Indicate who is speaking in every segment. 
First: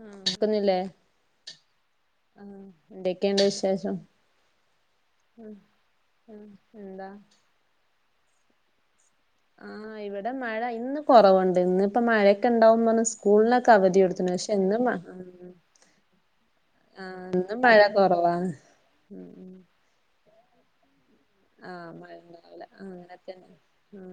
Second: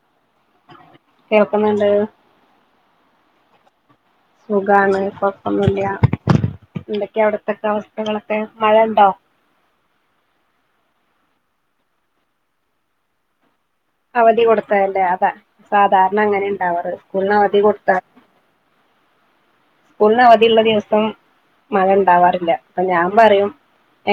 Speaker 1: ആഹ് ക്കുന്നില്ലേ
Speaker 2: കേൾക്കുന്നുണ്ട്
Speaker 1: ആ എന്തൊക്കെയണ്ട് വിശേഷം
Speaker 2: സുഖാണ് കൊഴപ്പൊന്നുല്ല
Speaker 1: എന്താ
Speaker 2: എന്തൊക്കെയ അവിടത്തക്കെ അവസ്ഥകളൊക്കെ മഴണ്ടോ
Speaker 1: ആഹ് ഇവിടെ മഴ ഇന്ന് കുറവുണ്ട് ഇന്ന് ഇപ്പ മഴയൊക്കെ ഇണ്ടാവന്ന് പർഞ്ഞ്
Speaker 2: അവധി കൊടുത്തല്ലേ അതാ സാധാരണ അങ്ങനെണ്ടാവാറ്
Speaker 1: ആഹ്
Speaker 2: സ്കൂളിന്
Speaker 1: ഇന്ന്
Speaker 2: അവധി
Speaker 1: മഴ
Speaker 2: കൊടുത്താ ഉ
Speaker 1: കുറവാണ് ഉം ഉം
Speaker 2: സ്കൂൾന് അവധിള്ള ദിവസം മഴ
Speaker 1: ആഹ്
Speaker 2: ഉണ്ടാവാറില്ല
Speaker 1: ഉണ്ടാവില്ല
Speaker 2: അപ്പൊ ഞാൻ
Speaker 1: അങ്ങനെ
Speaker 2: പറയും
Speaker 1: തന്നെ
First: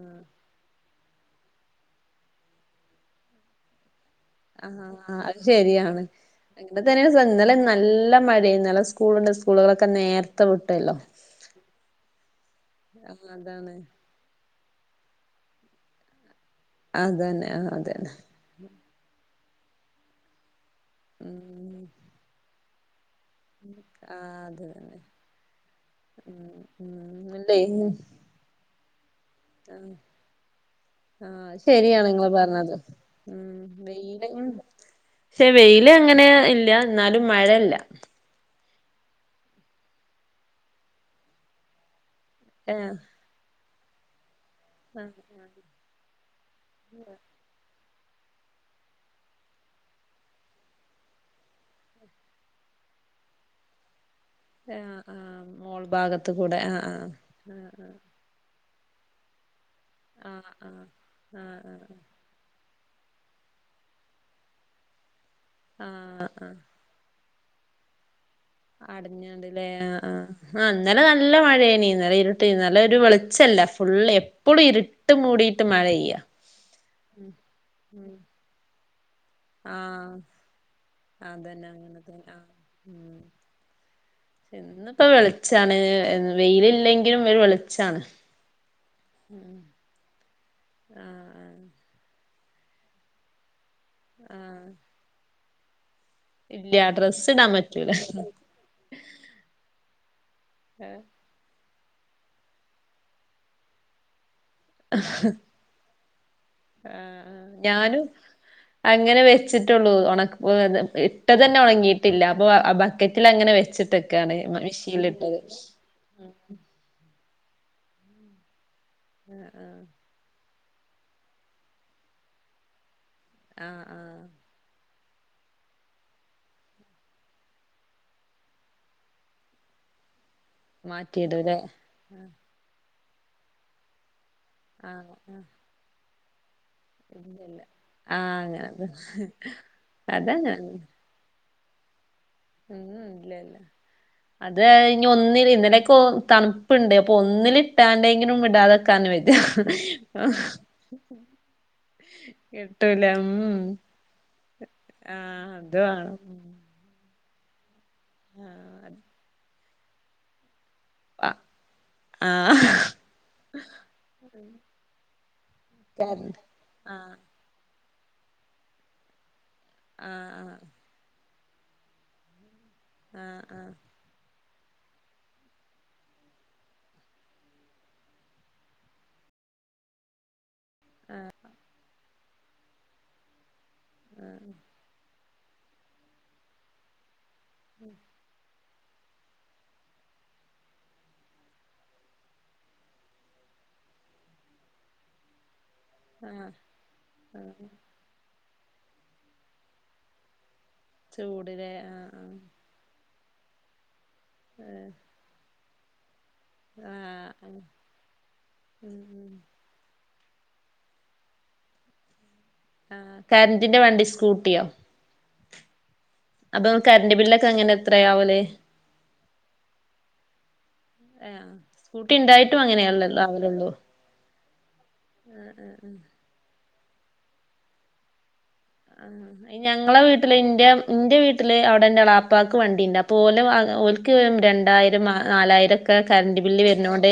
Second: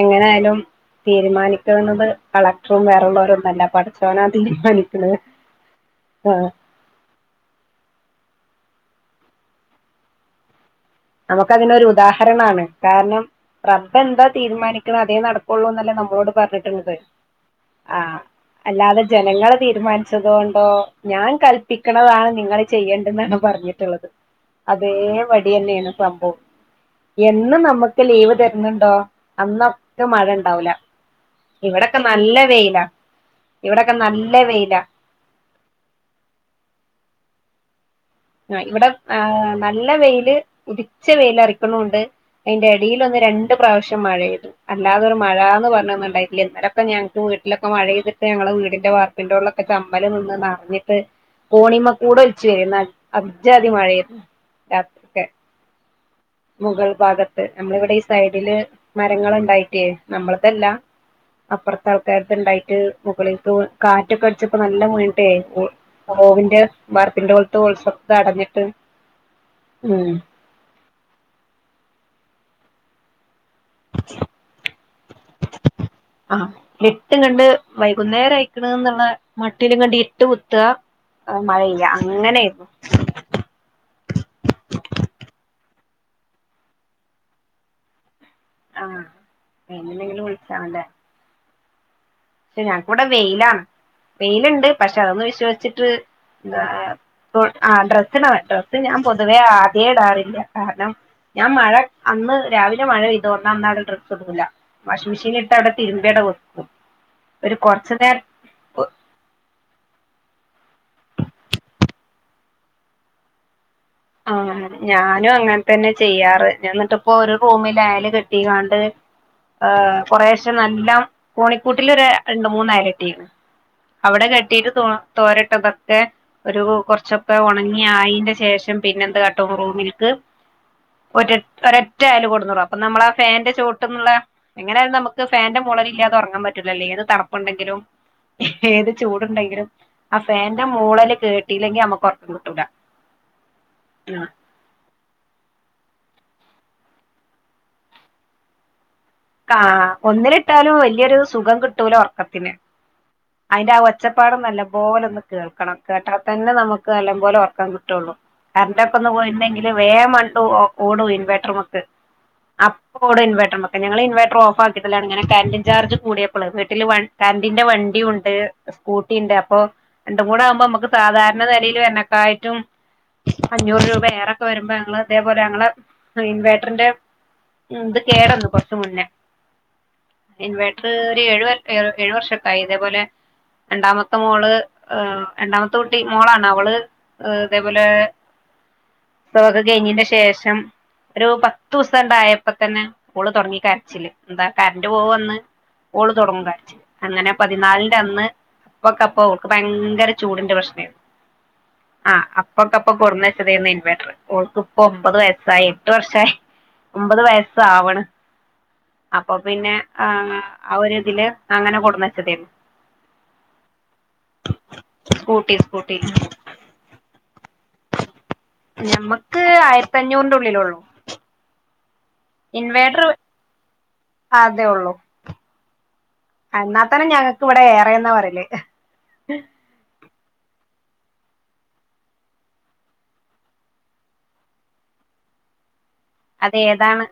Speaker 2: എങ്ങനൊയാലും തീരുമാനിക്കുന്നത് കളക്ടറും വേറെള്ളോരൊന്നുല്ല പഠച്ചോനാ
Speaker 1: ആഹ് ആഹ്
Speaker 2: തീമാനിക്ക്ണത്
Speaker 1: ആഹ് അത് ശരിയാണ്
Speaker 2: ആഹ്
Speaker 1: [unintelligible] ഇന്നലെ നല്ല മഴയ ഇന്നലെ സ്കൂളുണ്ട് സ്കൂളുകളൊക്കെ നേരത്തെ വിട്ടല്ലോ
Speaker 2: നമുക്ക് അതിനൊരു ഉദാഹരണാണ് കാരണം
Speaker 1: അതാണ്
Speaker 2: റബ്ബ് എന്താ തീരുമാനി ക്ക്ണത് അതേ നടപ്പുള്ളൂ ന്നല്ലേ നമ്മളോട് പറഞ്ഞിട്ടുള്ളത്
Speaker 1: അതന്നെ ആഹ്
Speaker 2: ആ
Speaker 1: അതന്നെ
Speaker 2: അല്ലാതെ ജനങ്ങള് തീരുമാനിച്ചതുകൊണ്ടോ ഞാൻ
Speaker 1: ഉം
Speaker 2: കൽപിക്കണതാണ് നിങ്ങള ചെയ്യണ്ടത് എന്നാണ് പറഞ്ഞിട്ടുള്ളത് അതേ പടി തന്നെയാണ് സംഭവം എന്നും
Speaker 1: ണ്ടയ്നു
Speaker 2: നമുക്ക് ലീവ് തര്ന്ണ്ടോ അന്നൊക്കെ മഴ ഉണ്ടാവൂല
Speaker 1: ആഹ്
Speaker 2: ഇവിടൊക്കെ
Speaker 1: ശെരിയാണ് നിങ്ങൾ
Speaker 2: നല്ല
Speaker 1: പറഞ്ഞത്
Speaker 2: വെയിലാ
Speaker 1: ഉം
Speaker 2: ഇവിടൊക്കെ
Speaker 1: വെയില്
Speaker 2: നല്ല വെയിലാ
Speaker 1: ക്ഷെ വെയില് അങ്ങനെ ഇല്ല എന്നാലും മഴല്ല
Speaker 2: ആ ഇവിടെ ആ നല്ല വെയില് ഉതിച്ച വെയിൽ അറിക്കുണുണ്ട് അയ്ൻ്റെ
Speaker 1: ഏഹ്
Speaker 2: എടീലൊന്ന് രണ്ട് പ്രാവശ്യം മഴയ്തു
Speaker 1: ആഹ്
Speaker 2: അല്ലാതെരു മഴാന്ന് പറഞ്ഞൊന്നുണ്ടായിട്ടില്ല ഇന്നലൊക്കെ ഞങ്ങക്ക് വീട്ടി ലൊക്കെ മഴയ്തിട്ട് ഞങ്ങളെ വീടിന്റെ വാർപ്പിൻ്റെ മോൾലൊക്കെ ചമ്മല് നിന്ന് നറഞ്ഞിട്ട് കോണിമ്മക്കൂടെ ഒലിച്ചു വരാരുന്നു അജ്‌ജാതി മഴരുന്നു
Speaker 1: ആഹ് ആഹ് മോൾ ഭാഗത്ത് കൂടെ ആഹ്
Speaker 2: മുഗൾ ഭാഗത്ത്
Speaker 1: ആഹ്
Speaker 2: നമ്മളവിടെ ഈ സൈഡില് മരങ്ങളുണ്ടായിട്ടേ
Speaker 1: ആഹ്
Speaker 2: നമ്മൾതല്ല
Speaker 1: ആഹ് ആഹ് ആഹ് ആഹ്
Speaker 2: അപ്പർത്ത ആൾക്കാര് ക്ക ഇണ്ടായിട്ട് മുകള്ൽക്ക് വീ കാറ്റൊക്കെ അടിച്ചപ്പോ നല്ല വീണിട്ടെ
Speaker 1: ആഹ് ആഹ് ആഹ്
Speaker 2: ഓവിന്റെ വാർപ്പിന്റെ മൊൾത്തെ ഹോൾസൊക്കെ അടഞ്
Speaker 1: അട്ഞ്ഞാണ്ട് ലെ ആ ആ ആ ഇന്നലെ നല്ല മയെനി ഇന്നലെ ഇരുട്ടെര്ന്ന് നല്ല ഒരു വെള്ച്ചല്ല ഫുള്ള് എപ്പളു ഇര്ട്ട് മൂടിയിട്ട് മഴെയ്യ
Speaker 2: റ്റും കണ്ട് വൈകുന്നേര അയ്ക്ക്ണ് ന്ന്ള്ള മട്ടില്ങ്ങട്ട്
Speaker 1: ആഹ്
Speaker 2: ഇര്ട് കുത്ത
Speaker 1: അതന്നെ
Speaker 2: മഴയ്യ
Speaker 1: അങ്ങനെ തന്നെ ആഹ്
Speaker 2: അങ്ങനെര്ന്നു.
Speaker 1: ഇന്ന്പ്പ വെള്ച്ചാണ് വെയില് ഇല്ലെങ്കിലും ഒരു വെള്ച്ചാണ്
Speaker 2: ആ വെയിലില്ലെങ്കിലും വെൾച്ചാണ് ലെ പക്ഷെ ഞങ്ങക്ക്‌വടെ വെയിലാണ് വെയില്ണ്ട്
Speaker 1: ആഹ്
Speaker 2: പക്ഷെ അതൊന്ന് വിശ്വസ്ച്ട്ട് എന്താ
Speaker 1: ഇല്ല ഡ്രസ്സ് ഇടാൻ
Speaker 2: ആ
Speaker 1: പറ്റൂല
Speaker 2: ഡ്രസ്സ് [unintelligible] ഡ്രസ്സ് ഞാൻ പൊതുവേ ആദ്യെ ഇടാറില്ല കാരണം ഞാൻ മഴ അന്ന് രാവിലെ മഴ പെയ്തോ ന്നാ അന്നവ്ടെ ഡ്രസ് ഇടൂല വാഷിംഗ് മെഷീൻല് ട്ട അവ്ടെ തിര്മ്പി അവ്ടെ വെക്കും
Speaker 1: ആ ആ
Speaker 2: ഒരു കൊറച്ചു
Speaker 1: ഞാനും
Speaker 2: നേരം
Speaker 1: അങ്ങനെ വെച്ചിട്ടെള്ളൂ ഒണ ഇട്ടതന്നെ ഒണങ്ങിയിട്ടില്ല അപ്പൊ ബക്കറ്റിലങ്ങനെ വെച്ചിട്ട്
Speaker 2: ആ ഞാനു അങ്ങൻ തന്നെ ചെയ്യാറ് ഞാൻ ന്നട്ട് ഇപ്പോ ഒരു റൂമില് അയല് കെട്ടികാണ്ട്
Speaker 1: ആഹ്
Speaker 2: ഏ കൊറെഷേ നല്ലം കോണിക്കൂട്ടിലൊരു രണ്ട് മൂന്ന് അയല് കെട്ടീക്ണ്
Speaker 1: ആ അ
Speaker 2: അവിടെ കെട്ടിയിട്ട് തോ തോരട്ടതൊക്കെ ഒരു കൊർച്ചൊക്കെ ഒണങ്ങിആയിന്റെ ശേഷം പിന്നെ എന്ത് കാട്ടും റൂമിൽക്ക് ഒര
Speaker 1: മാറ്റിയിടൂല്ലേ
Speaker 2: ഒരൊറ്റ അയല്
Speaker 1: ആഹ്
Speaker 2: കൊടുന്ന്ടും അപ്പ നമ്മള ആ ഫാന്റെ ചോട്ട്ന്ന്ള്ള എങ്ങനായാലും നമ്മക്ക്
Speaker 1: ആഹ് ആഹ്
Speaker 2: ഫാന്റെ മൂളലില്ലാതെ ഒർങ്ങാൻ പ റ്റൂലല്ലോ ഏത്
Speaker 1: ഇല്ലല്ല
Speaker 2: തണ്പ്പ്ണ്ടെങ്കിലും
Speaker 1: ആഹ് അങ്ങനെ
Speaker 2: ഏത് ചൂട്ണ്ടെങ്കിലും ആ
Speaker 1: അതങ്ങനെ
Speaker 2: ഫാന്റെ മൂളല് കേ ട്ടീല്ലെങ്കി നമ്മക് ഒർക്കം കിട്ടൂല
Speaker 1: ഉം ഇല്ല ഇല്ല
Speaker 2: [unintelligible]
Speaker 1: അത് അയ്ഞ് ഒന്നില് ഇന്നലൊക്കെ തൺപ്പ്ണ്ട് അപ്പൊ ഒന്നില് ഇട്ടാണ്ടെങ്കിലും ഇടാതെക്കാന് വെ
Speaker 2: ആ ഒന്ന്ല്ട്ടാലു വല്ല്യോരു സുഖം കിട്ടൂല ഒർക്കത്തിന്
Speaker 1: കിട്ടൂല ഉം
Speaker 2: അയിന്റെ ആ ഒ ഒച്ചപ്പാട് നല്ല പോലൊന്ന്
Speaker 1: ആഹ് അത്
Speaker 2: കേൾക്കണം കേട്ടാ
Speaker 1: വേണം
Speaker 2: തന്നെ നമ്മ ക്ക്‌ നല്ലം പോലെ ഒർക്കം കിട്ടള്ളൂ കര്ന്റോക്കെ ഒന്ന് പോയിണ്ടെങ്കില് വേം മണ്ടും ഓടും
Speaker 1: ആഹ് ആഹ് ആഹ്
Speaker 2: ഇൻവെർട്ടർമക്ക്‌ അപ്പ ഓടും ഇൻവെർട്ടർ മക്ക്‌ ഞങ്ങള് ഇൻവെർട്ടർ ഓഫ് ആക്കിടലാണ് ഇങ്ങനെ കര്ണ്ട് ചാർജ്
Speaker 1: കരണ്ട്
Speaker 2: കൂടിയപ്പള് വീട്ടില് വ
Speaker 1: ആഹ്
Speaker 2: കര്ണ്ടിന്റെ വണ്ടിയുണ്ട് സ്കൂട്ടി ഇണ്ട് അപ്പൊ രണ്ടും കൂടെ
Speaker 1: ആഹ്
Speaker 2: ആവുമ്പം അമ്മക്ക് സാധാരണ വെലെല് വര് ന്നക്കാട്ടിലും
Speaker 1: ആഹ് ആഹ്
Speaker 2: അഞ്ഞൂറ് രൂപ ഏറ ക്കെ വരുമ്പ ഞങ്ങള് ഇതേപോലെ ഞങ്ങളെ ഇൻവേർട്ടർന്റെ ഇത് കേടന്ന് മുന്നെ ഇൻവേട്ടർ ഒര് ഏഴു ഏഴു വർഷക്കായി ഇതേപോലെ രണ്ടാമത്തെ
Speaker 1: ആഹ്
Speaker 2: മോള് രണ്ടാമത്തെ കുട്ടി മോളാണ് അവള് ഇതേപോലെ പ്രസവക്കെ കഴിഞ്ഞെ ന്റെ ശേഷം ഒരു പത്ത് ദൂസം ണ്ടായപ്പോ തന്നെ ഓള് തൊട്ങ്ങി കര്ച്ചില് ന്താ കര്ണ്ട് പോവു അന്ന് ഓള് തൊട് ങ്ങും
Speaker 1: ആഹ്
Speaker 2: കര്ച്ചില് അങ്ങനെ പതിനാൽന്റെ അന്ന് അപ്പൊക്കപ്പൊ ഓൾക്ക് ഭയങ്കര ചൂട്ന്റെ പ്രശ്നേര്ന്നു
Speaker 1: ചൂടിലെ
Speaker 2: ആ
Speaker 1: ആഹ്
Speaker 2: അപ്പൊക്ക അപ്പൊ കൊട്ന്ന് വെച്ചതേര്ന്ന് ഇൻവെർട്ടർ ഓൾക്ക് ഇപ്പൊ ഒമ്പത് വയസ്സായി എട്ട് വർഷായി ഒമ്പത്
Speaker 1: ആഹ്
Speaker 2: വയസ്
Speaker 1: ആഹ്
Speaker 2: ആവ്ണ്
Speaker 1: ഉം ഉം
Speaker 2: അപ്പൊ പിന്നെ ആ ആ ഒര് ഇതില് അങ്ങനെ കൊട്ന്നച്ചതേര്ന്ന്
Speaker 1: ആ കര്ന്റിന്റെ വണ്ടി സ്കൂട്ടിയോ
Speaker 2: സ്കൂട്ടി സ്കൂട്ടി
Speaker 1: അപ്പൊ കരണ്ട് ബില്ലൊക്കെ എങ്ങനെ എത്രയാവല്
Speaker 2: ഞമ്മക്ക് ആയിരത്തി അഞ്ഞൂറിന്റ ഉള്ളിലോള്ളൂ
Speaker 1: എ ആ സ്കൂട്ടി ഇണ്ടായിട്ടും അങ്ങനെയാ [unintelligible] ആവലോള്ളൂ
Speaker 2: അതെ ഒള്ളൂ
Speaker 1: ആഹ് ആഹ് ആഹ്
Speaker 2: എന്നാത്തന്നെ ഞങ്ങക്ക് ഇവിടെ ഏറെന്നാ പറയല്
Speaker 1: ആഹ് ഞങ്ങളെ വീട്ടില് ഇന്റെ ഇന്റെ വീട്ടില് അവിടെ എളാപ്പാക്ക് വണ്ടിണ്ട് അപ്പോ ഓല് വാങ്ങ ഓൽ ക്കെ രണ്ടായിരം നാലായിരക്കെ കര്ന്റ്
Speaker 2: അത്
Speaker 1: ബില്ല്
Speaker 2: ഏതാണ്
Speaker 1: വെര്നോണ്ട്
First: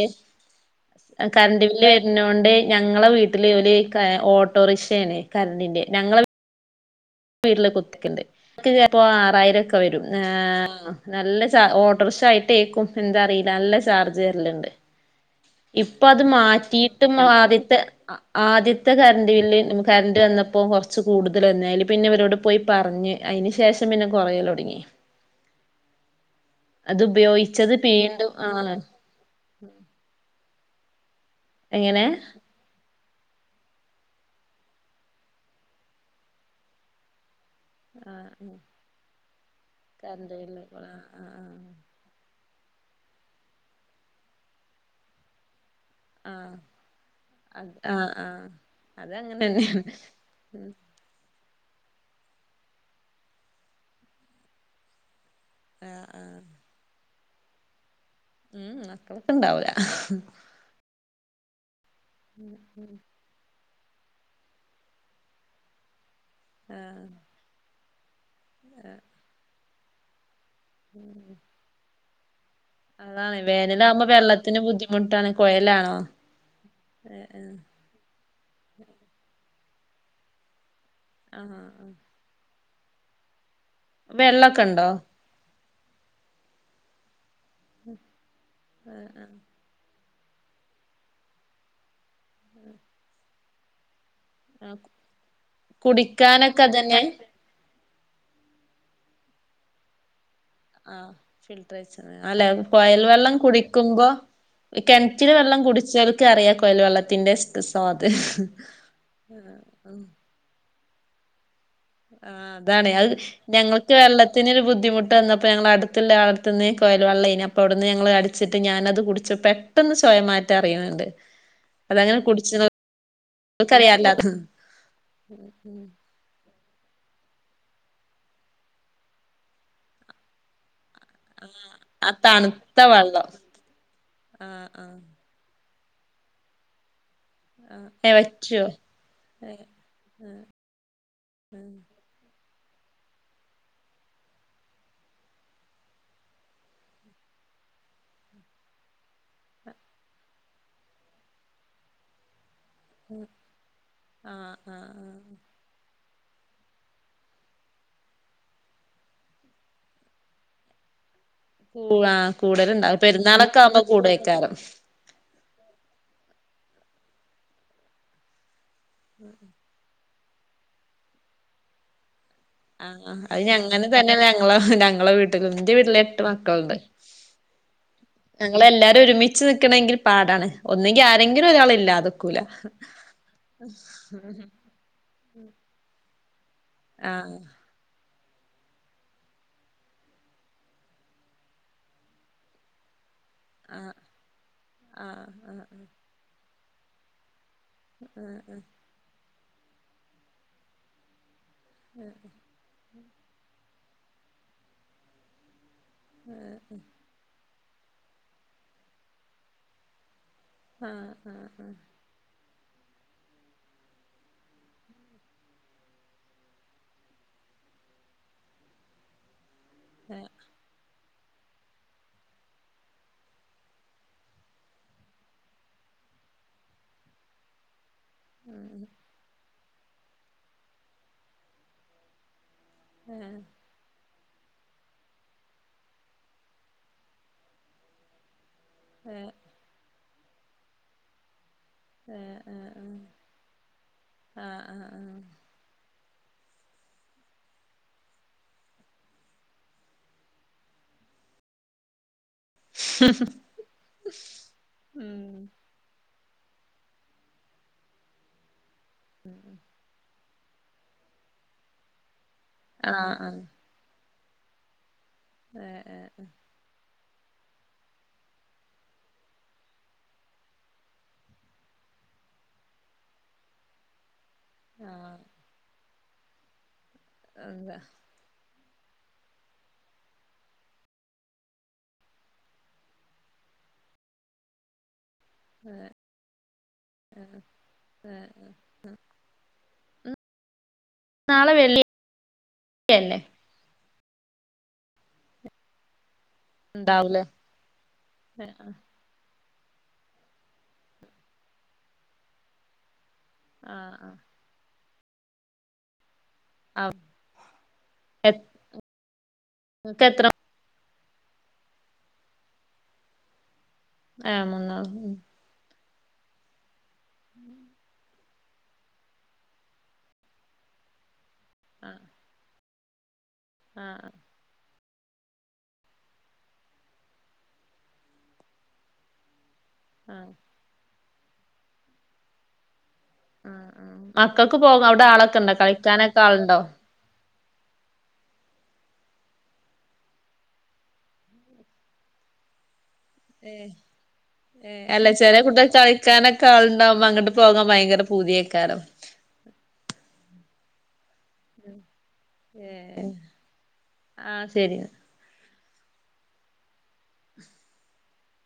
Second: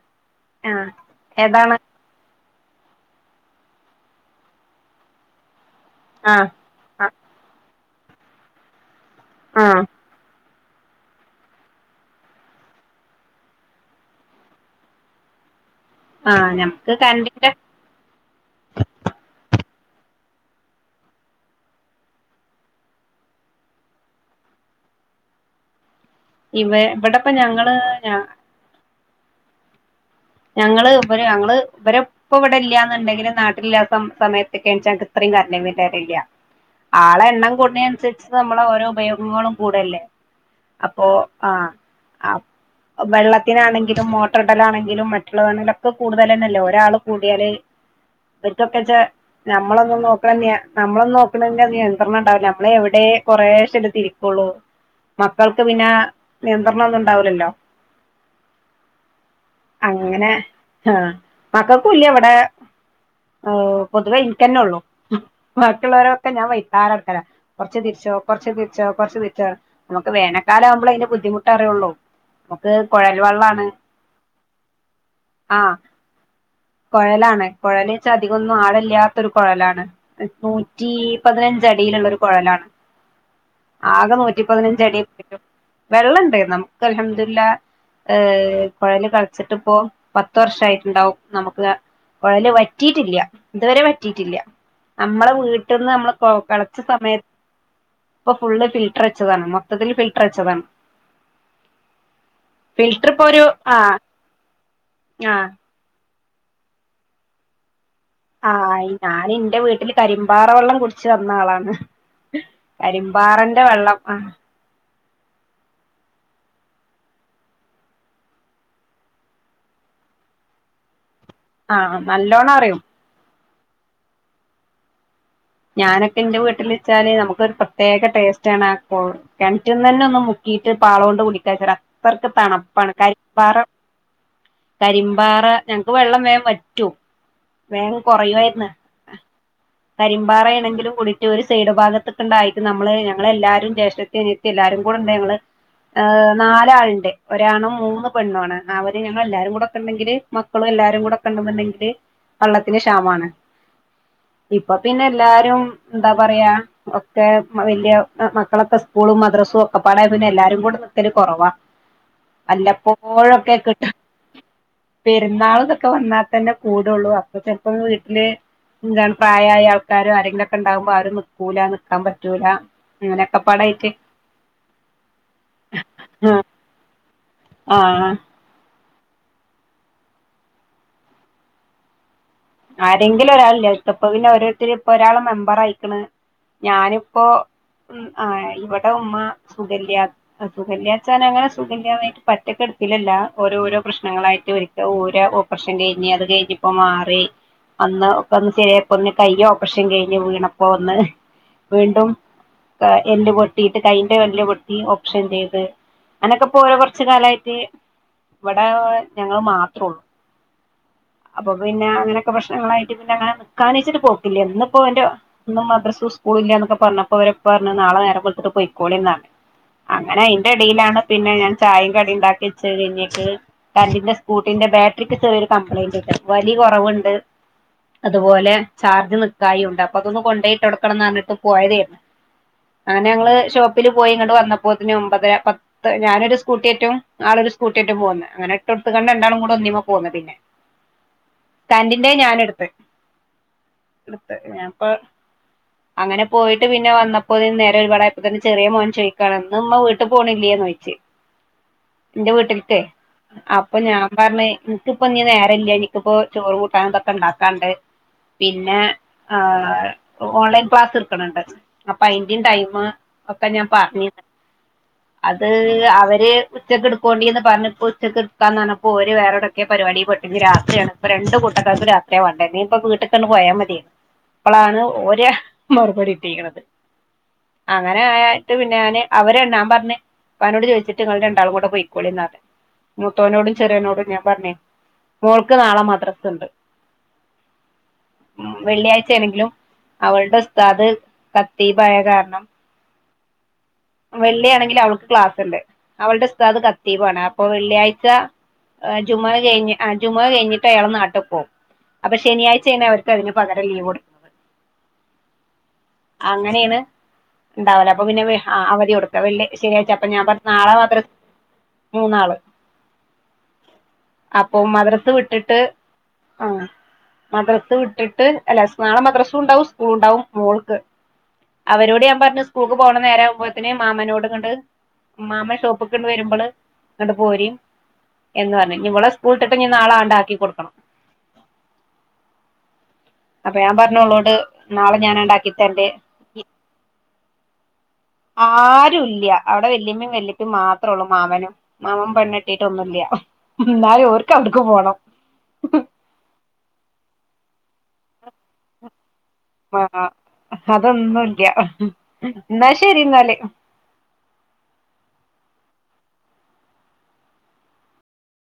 Speaker 2: ആഹ്
Speaker 1: കര്ന്റ്
Speaker 2: ഏതാണ്
Speaker 1: ബില്ല് നോണ്ട് ഞങ്ങളെ വീട്ടില് ഓല് ഓട്ടോറിക്ഷേണ് കര്ണ്ടിന്റെ ഞങ്ങളെ
Speaker 2: ആഹ് ആഹ്
Speaker 1: വീട്ടില് കുത്തിക്ണ്ട് എനിക്ക് പ്പോ ആറായിരംക്കെ
Speaker 2: ആഹ്
Speaker 1: വെരും നല്ല ചാർ ഓട്ടർക്ഷ ആയിട്ടേക്കും എന്താ അറിയില്ല നല്ല ചാർജ് വെര്ല്ണ്ട് ഇപ്പ അത്
Speaker 2: ആഹ് ഞമ്മക്ക്
Speaker 1: മാറ്റിട്ടും
Speaker 2: കറണ്ടിന്റെ
Speaker 1: ആദ്യത്തെ ആദ്യത്തെ കര്ണ്ട് ബില്ല് കര്ണ്ട് വന്നപ്പോ കൊർച്ച് കൂടുതല് വന്ന് അയ്ല് പിന്നെ ഇവരോട് പോയി പർഞ്ഞ് അയ്ന് ശേഷം പിന്നെ കൊറയല് ഒട്ങ്ങി
Speaker 2: ഇവ ഇവിടെപ്പ ഞങ്ങള് ഞാ
Speaker 1: ആഹ്
Speaker 2: ഞങ്ങള് ഇവര് ഞങ്ങള് ഇവരെ
Speaker 1: എങ്ങനെ
Speaker 2: ഇപ്പ ഇവടെ ഇല്ല ണ്ടെകിലും നാട്ടിലില്ല സമയത്ത്ക്കെൺച്ച ഇത്രയും കര്ന്റ് ബില്ല് വേര്ലില്ല ആളെ എണ്ണം കൂട് കൂട്ണെനനുസരിച്ച് നമ്മളെ ഓരോ ഉപയോഗങ്ങളും കൂടല്ലേ
Speaker 1: തന്ത്ല്ലെ ആഹ് ആഹ്
Speaker 2: അപ്പ് വെള്ളത്തിനാണെങ്കിലും മോട്ടർ ഇടലാണെങ്കിലും മറ്റുള്ളവ ക്കെ കൂടുതലെന്നല്ലേ ഒരാള് കൂടിയാല്
Speaker 1: ആഹ് ആഹ്
Speaker 2: അവർക്കൊക്കെച്ചാ നമ്മളൊന്നും നോക്ണെന്നെ
Speaker 1: ഉം
Speaker 2: നമ്മളൊന്നും നോ ക്ക്ണെന്നെ നിയന്ത്രണം ഉണ്ടാവില്ല നമ്മള് എവിടെ കൊറെശെല്ലെ തിരിക്കോള്ളൂ മക്കൾക്ക് പിന്നെ
Speaker 1: ആ ആ
Speaker 2: നിയന്ത്രണം ഒന്നും ഇണ്ടാവ്ല്ലല്ലോ
Speaker 1: ഉം ഉം മക്കക്ക് ഇണ്ടാവൂല
Speaker 2: അങ്ങനെ ആഹ് മക്കക്കുല്ല ഇവടെ
Speaker 1: ഉം ഉം
Speaker 2: പൊതുവേ ഇൻക്കെന്നെ ഒള്ളു ബാക്കിയുള്ളവരൊക്കെ ഞാൻ
Speaker 1: ആ
Speaker 2: വൈതാലെ നടക്കലാ കൊർച്ച് തിരിച്ചോ കൊർച്ച് തിരിച്ചോ കൊർച്ച് തിരിച്ചോ നമുക്ക് വേനൽക്കാലം ആവുമ്പോ അയ്ന്റെ ബുദ്ധിമുട്ട് അറിയോള്ളൂ നമുക്ക് കൊഴൽ വെള്ളാണ്
Speaker 1: [unintelligible] ത്തിന്റെ ബുദ്ധിമുട്ടാണ്
Speaker 2: ആഹ്
Speaker 1: കുഴലാണോ
Speaker 2: കൊഴലാണ് കൊഴല് അധികൊന്നും ആഴല്ലാത്തൊരു കൊഴലാണ് നൂറ്റി
Speaker 1: ആ ആ
Speaker 2: പതിനഞ്ചടിയിലുള്ള കൊഴലാണ് ആകെ നൂറ്റി
Speaker 1: വെള്ളൊക്കെ ഉണ്ടോ
Speaker 2: പതിനഞ്ചടി പറ്റൊ വെള്ളണ്ട് നമുക്ക് അൽഹംദുലില്ലാഹ് ഹേ കോയല് ക ഇപ്പോ പത്ത് വർഷായിട്ടുണ്ടാവും നമുക്ക് കൊഴല് വറ്റിട്ടില്ല ഇതുവരെ വറ്റിട്ടില്ല നമ്മള് വീട്ടിന്ന് നമ്മള് കൊ
Speaker 1: കുടിക്കാനൊക്കെ
Speaker 2: കെളച്ച
Speaker 1: അതന്നെ
Speaker 2: സമയ ഇപ്പൊ ഫുള്ള് ഫിൽട്ട്ർ വെച്ചതാണ് മൊത്തത്തില് ഫിൽട്ട്ർ വെച്ചതാണ്
Speaker 1: ആഹ് ഫിൽട്ട്ർ വെച്ച്ണ് അല്ലെ കൊയൽ
Speaker 2: ഫിൽട്ടർ ഇപ്പൊ
Speaker 1: വെള്ളം
Speaker 2: ഒരു ആഹ്
Speaker 1: കുടിക്കുമ്പോ കെൻറ്റിലെ
Speaker 2: ആഹ്
Speaker 1: വെള്ളം കുടിച്ചോൽക്കറിയ കൊയൽ വെള്ളത്തിന്റെ സ് സ്വാദ്
Speaker 2: ഞാന് ഇന്റെ വീട്ടില് കരിമ്പാറ വെള്ളം കുടിച്ച് വന്ന ആളാണ്
Speaker 1: ആഹ് അതാണ് അഹ്
Speaker 2: കരിമ്പാറന്റെ
Speaker 1: ഞങ്ങൾക്ക്
Speaker 2: വെള്ളം ആഹ്
Speaker 1: വെള്ളത്തിനൊരു ബുദ്ധിമു ട്ടെ നിന്നപ്പോ ഞങ്ങള് അട്ത്ള്ളെ ആളെട്ത്ത്ന്ന് കൊഴൽ വെള്ളെനി അപ്പൊ അവിട്ന്ന് ഞങ്ങള് അടിച്ചിട്ട് ഞാനത് കുടിച്ച് പെ ട്ടെന്ന് ചോയ മാറ്റം അറിണ് ണ്ട്
Speaker 2: ആഹ്
Speaker 1: അതങ്ങനെ
Speaker 2: നല്ലോണം
Speaker 1: കുടിച്ച്ണോൽ
Speaker 2: അറിയും
Speaker 1: ക്കറിയാ അല്ലാത്
Speaker 2: ഞാനൊക്കെ ഇന്റെ വീട്ടില് ച്ചാല് നമ്മക്കൊരു പ്രത്യേക ടേസ്റ്റ് ആണ് കെൺറ്റ്ന്നെനെ ഒന്ന് മുക്കിട്ട് പാളൊണ്ട്
Speaker 1: ആ
Speaker 2: [unintelligible]
Speaker 1: തണുത്ത
Speaker 2: തണുപ്പാണ്
Speaker 1: വെള്ളം
Speaker 2: കരിമ്പാറ
Speaker 1: ആഹ് ആഹ്
Speaker 2: കരിമ്പാറ ഞങ്ങക്ക് വെള്ളം വേൻ പറ്റോ
Speaker 1: ആഹ്
Speaker 2: വേഗം
Speaker 1: ഏഹ്
Speaker 2: കുറയുവായിുന്ന
Speaker 1: വറ്റുവോ ഏഹ്
Speaker 2: കരിമ ണെങ്കിലും കുടി ഒരു സൈഡ്ാഗ [unintelligible] ഏ നാലാളുണ്ട് ഒരാണ് മൂന്ന് പെണ്ണാണ് അവര് ഞങ്ങൾ എല്ലാരും കൂടെക്ക ഉണ്ടെങ്കില് മക്കളും എല്ലാരും കൂടെ കണ്ടെന്നണ്ടെങ്കില് വള്ളത്തിന് ക്ഷാമാണ്
Speaker 1: ആഹ്
Speaker 2: ഇപ്പൊ
Speaker 1: ആഹ് ആഹ്
Speaker 2: പിന്നലാൽ ഉം എന്താ പറയാ [unintelligible]
Speaker 1: ആ കൂടുലുണ്ടാവും പെരുന്നാളൊക്കെ ആവുമ്പോ കൂടൽക്കാരും
Speaker 2: പെരുന്നാൾ ഇതൊക്കെ വന്നാൽ തന്നെ കൂടുള്ളൂ അപ്പൊ ചിലപ്പോം വീട്ടില് എന്താണ് പ്രായമായ ആൾക്കാരും ആരെങ്കിലൊക്കെ ഉണ്ടാകുമ്പോ ആരും നില്ക്കുല നിൽക്കാൻ പറ്റൂല അങ്ങനെയൊക്കെപ്പാടായിട്ട്
Speaker 1: [unintelligible]
Speaker 2: ആഹാ
Speaker 1: ഞങ്ങൾ എല്ലാരും ഒരുമിച്ച് നിൽക്കണമെങ്കിൽ പാടാണ് ഒന്നെങ്കിൽ ആരെങ്കിലും ഒരാളില്ലാത
Speaker 2: ആരെങ്കിലും ഒരാളില്ല ഇപ്പ പിന്നെ ഓരോരുത്തർ ഇപ്പൊ ഒരാള് മെമ്പർ ആയിക്കണ് ഞാനിപ്പോ
Speaker 1: ആഹ്
Speaker 2: ആ ഇവിടെ ഉമ്മ സുഖല്ലിയാ
Speaker 1: ആഹ് ആഹ് ആഹ്
Speaker 2: [unintelligible] [unintelligible] [unintelligible] വീണ്ടും എല്ല് പൊട്ടിയിട്ട് കെയ്ൻ്റെ എല്ല് പൊട്ടി ഓപ്പറേഷൻ ചെയ്ത് അനൊക്കെ ഇപ്പോ ഓരോ കുറച്ച് കാലമായിട്ട് ഇവിടെ ഞങ്ങൾ മാത്രേ ഉള്ളു
Speaker 1: ആഹ് ആഹ് ആഹ്
Speaker 2: അപ്പൊ പിന്നെ അങ്ങനെയൊക്കെ പ്രശ്നങ്ങളായിട്ട് പിന്നെ അങ്ങനെ കാണിച്ചിട്ട് പോക്കില്ല എന്നിപ്പോ എന്റെ ഒന്നും മദ്രസ സ്കൂൾ ഇല്ലയന്നൊക്കെ പറഞ്ഞപ്പോ അവരെ പറഞ്ഞ് നാളെ നേരം വെളുത്തിട്ട് പോയിക്കോളി എന്നാണ് അങ്ങനെ അയിന്റെ ഇടയിലാണ് പിന്നെ ഞാൻ ചായയും കടി ഉണ്ടാക്കി വച്ച് കഴിഞ്ഞിട്ട് [unintelligible] അത് പോലെ ചാർജ് നിക്കായിണ്ട് അപ്പതൊന്ന് കൊണ്ടോയിട്ടടക്കണന്ന് പറഞ്ഞപ്പൊ പോയതേനു അങ്ങനെ ഞങ്ങള്ഷോപ്പ്
Speaker 1: ആഹ് ആഹ് ആഹ് ആഹ്
Speaker 2: [unintelligible] [unintelligible] [unintelligible]
Speaker 1: ആഹ് ആഹ് ആഹ് ആഹ് ആഹ് ആഹ് ആഹ്
Speaker 2: അങ്ങനെ പോയിട്ട് പിന്നെ വന്നപ്പോ നേരം ഒരുപാട് ആയപ്പോ തന്നെ ചെറിയ മോൻ ചോദിക്കാണ്ണന്ന്മ്മ വീട്ടിൽ പോണില്ലയോന്നുയോയിച് എന്റെ വീട്ടിൽ അപ്പൊ ഞാൻ പറഞ്ഞ് ഇനിക്കിപ്പോ
Speaker 1: ഉം
Speaker 2: നേരല്ല എനിക്കിപ്പോ ചോറ് കൂട്ടാ എന്തൊക്കെ ഉണ്ടാക്കാണ്ട് പിന്നെ ഹ ഓൺലൈൻ ക്ലാസ് എടുക്കാനുണ്ട് അപ്പൊ അയിന്റെയും ടൈംമു
Speaker 1: ആഹ് ആഹ്
Speaker 2: ഒക്കെ ഞാൻ പറഞ്ഞി അത്
Speaker 1: ഏഹ്
Speaker 2: അവര്
Speaker 1: ഏഹ്
Speaker 2: [unintelligible] കാക്കാക്ക് രാത്രി ആ വാണ്ടെ ഇല്ലെങ്കിപ്പൊ വീട്ട്ക്കങ്ങട്ട് പോയ മത്യേന്നു. അപ്പളാണ്
Speaker 1: ആഹ്
Speaker 2: ഓര മറുപടി കിട്ടീകണത്
Speaker 1: എന്താ
Speaker 2: അങ്ങനെ ആ ഇങ്ങട്ട് പിന്നെ ഞാന് അവരോട് ഞാൻ പറഞ്ഞ് ഇപ്പാനോട് ചോയ്ച്ചിട്ട് ഇങ്ങള് രണ്ടാളും കൂടെ പൊയ്ക്കോളീംന്ന് പറഞ്ഞ് മുത്തോനോടും ചെറിയനോടും ഞാൻ പറഞ്ഞേ മോൾക്ക് നാളെ മദ്രസണ്ട്
Speaker 1: [inaudible]
Speaker 2: മ് വെള്ളിയാഴ്ച ആണെങ്കിലും അവള്ടെ ഉസ്താദ് ഖത്തീബായ കാരണം
Speaker 1: തന്നെ
Speaker 2: വെള്ളി ആണെങ്കിൽ അവൾക്ക് ക്ലാസ്ണ്ട്. അവളുടെ ഉസ്താദ് ഖത്തീബാണ്
Speaker 1: ഉണ്ടാവൂലേ
Speaker 2: അപ്പൊ വെള്ളിയാഴ്ച ജുമ്അ കഴിഞ്ഞ് ആ ജുമ്അ കഴിഞ്ഞിട്ട് അയാൾ നാട്ടി പോവും. അപ്പൊ ശനിയാഴ്ച ആണ് അവര്- ക്കതിന് പകരം ലീവൊട്
Speaker 1: ആഹ്
Speaker 2: അങ്ങനെണ്
Speaker 1: ആഹ്
Speaker 2: ഇണ്ടാവല്. അപ്പൊ പിന്നെ
Speaker 1: ആഹ്
Speaker 2: അവധി കൊടുക്ക വെള്ളി ശനിയാഴ്ച്ച.
Speaker 1: നിങ്ങക്ക്
Speaker 2: അപ്പ ഞാൻ
Speaker 1: എത്ര
Speaker 2: പറഞ്ഞ് നാളെ മദ്രസ് മൂന്നാള്
Speaker 1: ഏഹ്
Speaker 2: അപ്പൊ
Speaker 1: മൂന്നാള്
Speaker 2: മദ്രസ്
Speaker 1: ഉം
Speaker 2: വിട്ടിട്ട് ആ മദ്രസ് വിട്ടിട്ട് അല്ല സ് നാളെ മദ്രസും ഉണ്ടാവും സ്കൂളും ഉണ്ടാവും മോൾക്ക്
Speaker 1: ആഹ്
Speaker 2: അവരോട് ഞാൻ പറഞ്ഞു സ്കൂൾക്ക് പോണ നേരം ആവും തിന്
Speaker 1: ആഹ്
Speaker 2: മാമനോട് ഇങ്ങട് മാമൻ ഷോപ്പ്ക്ക്ങ്ങട്ട് വരുമ്പള് ഇങ്ങട്ട് പോരിം എന്ന് പറഞ്ഞു ഇനി ഇവളെ സ്കുൾട്ടിട്ട് നാളങ്ങട്ട്
Speaker 1: ആഹ്
Speaker 2: ആക്കി കൊടുക്കണം. അപ്പൊ
Speaker 1: ആഹ്
Speaker 2: ഞാൻ
Speaker 1: ആഹ്
Speaker 2: പറഞ്ഞു ഓളോട്
Speaker 1: മക്കൾക്ക് പോക
Speaker 2: നാളെ
Speaker 1: അവിടെ
Speaker 2: ഞാൻ അങ്ങട്
Speaker 1: ആളൊക്കെ ഉണ്ടോ
Speaker 2: ആക്കിത്തരണ്ട്.
Speaker 1: കളിക്കാനൊക്കെ ആളുണ്ടോ
Speaker 2: ആരുല്ല്യ അവിടെ വല്ലിമ്മേം വെല്ലിപ്പേം മാത്രൊള്ളൂ മാമനും മാമൻ പെണ്ണ് കെട്ടിട്ടൊന്നും ഇല്ല
Speaker 1: ഏഹ്
Speaker 2: ന്നാലും ഓര്ക്ക് അവ്ടുക്ക് പോണം
Speaker 1: ക്കാനൊക്കെ ആളുണ്ടാവ്മ്പൊ അങ്ങട്ട് പോകാൻ ഭയങ്കര പൂതിയേക്കാരം
Speaker 2: ആ അതൊന്നുംല്ല്യ ഇന്നാ ശരി
Speaker 1: ഏഹ്
Speaker 2: ഇന്നാല്.
Speaker 1: ആഹ് ശരി ന്നാ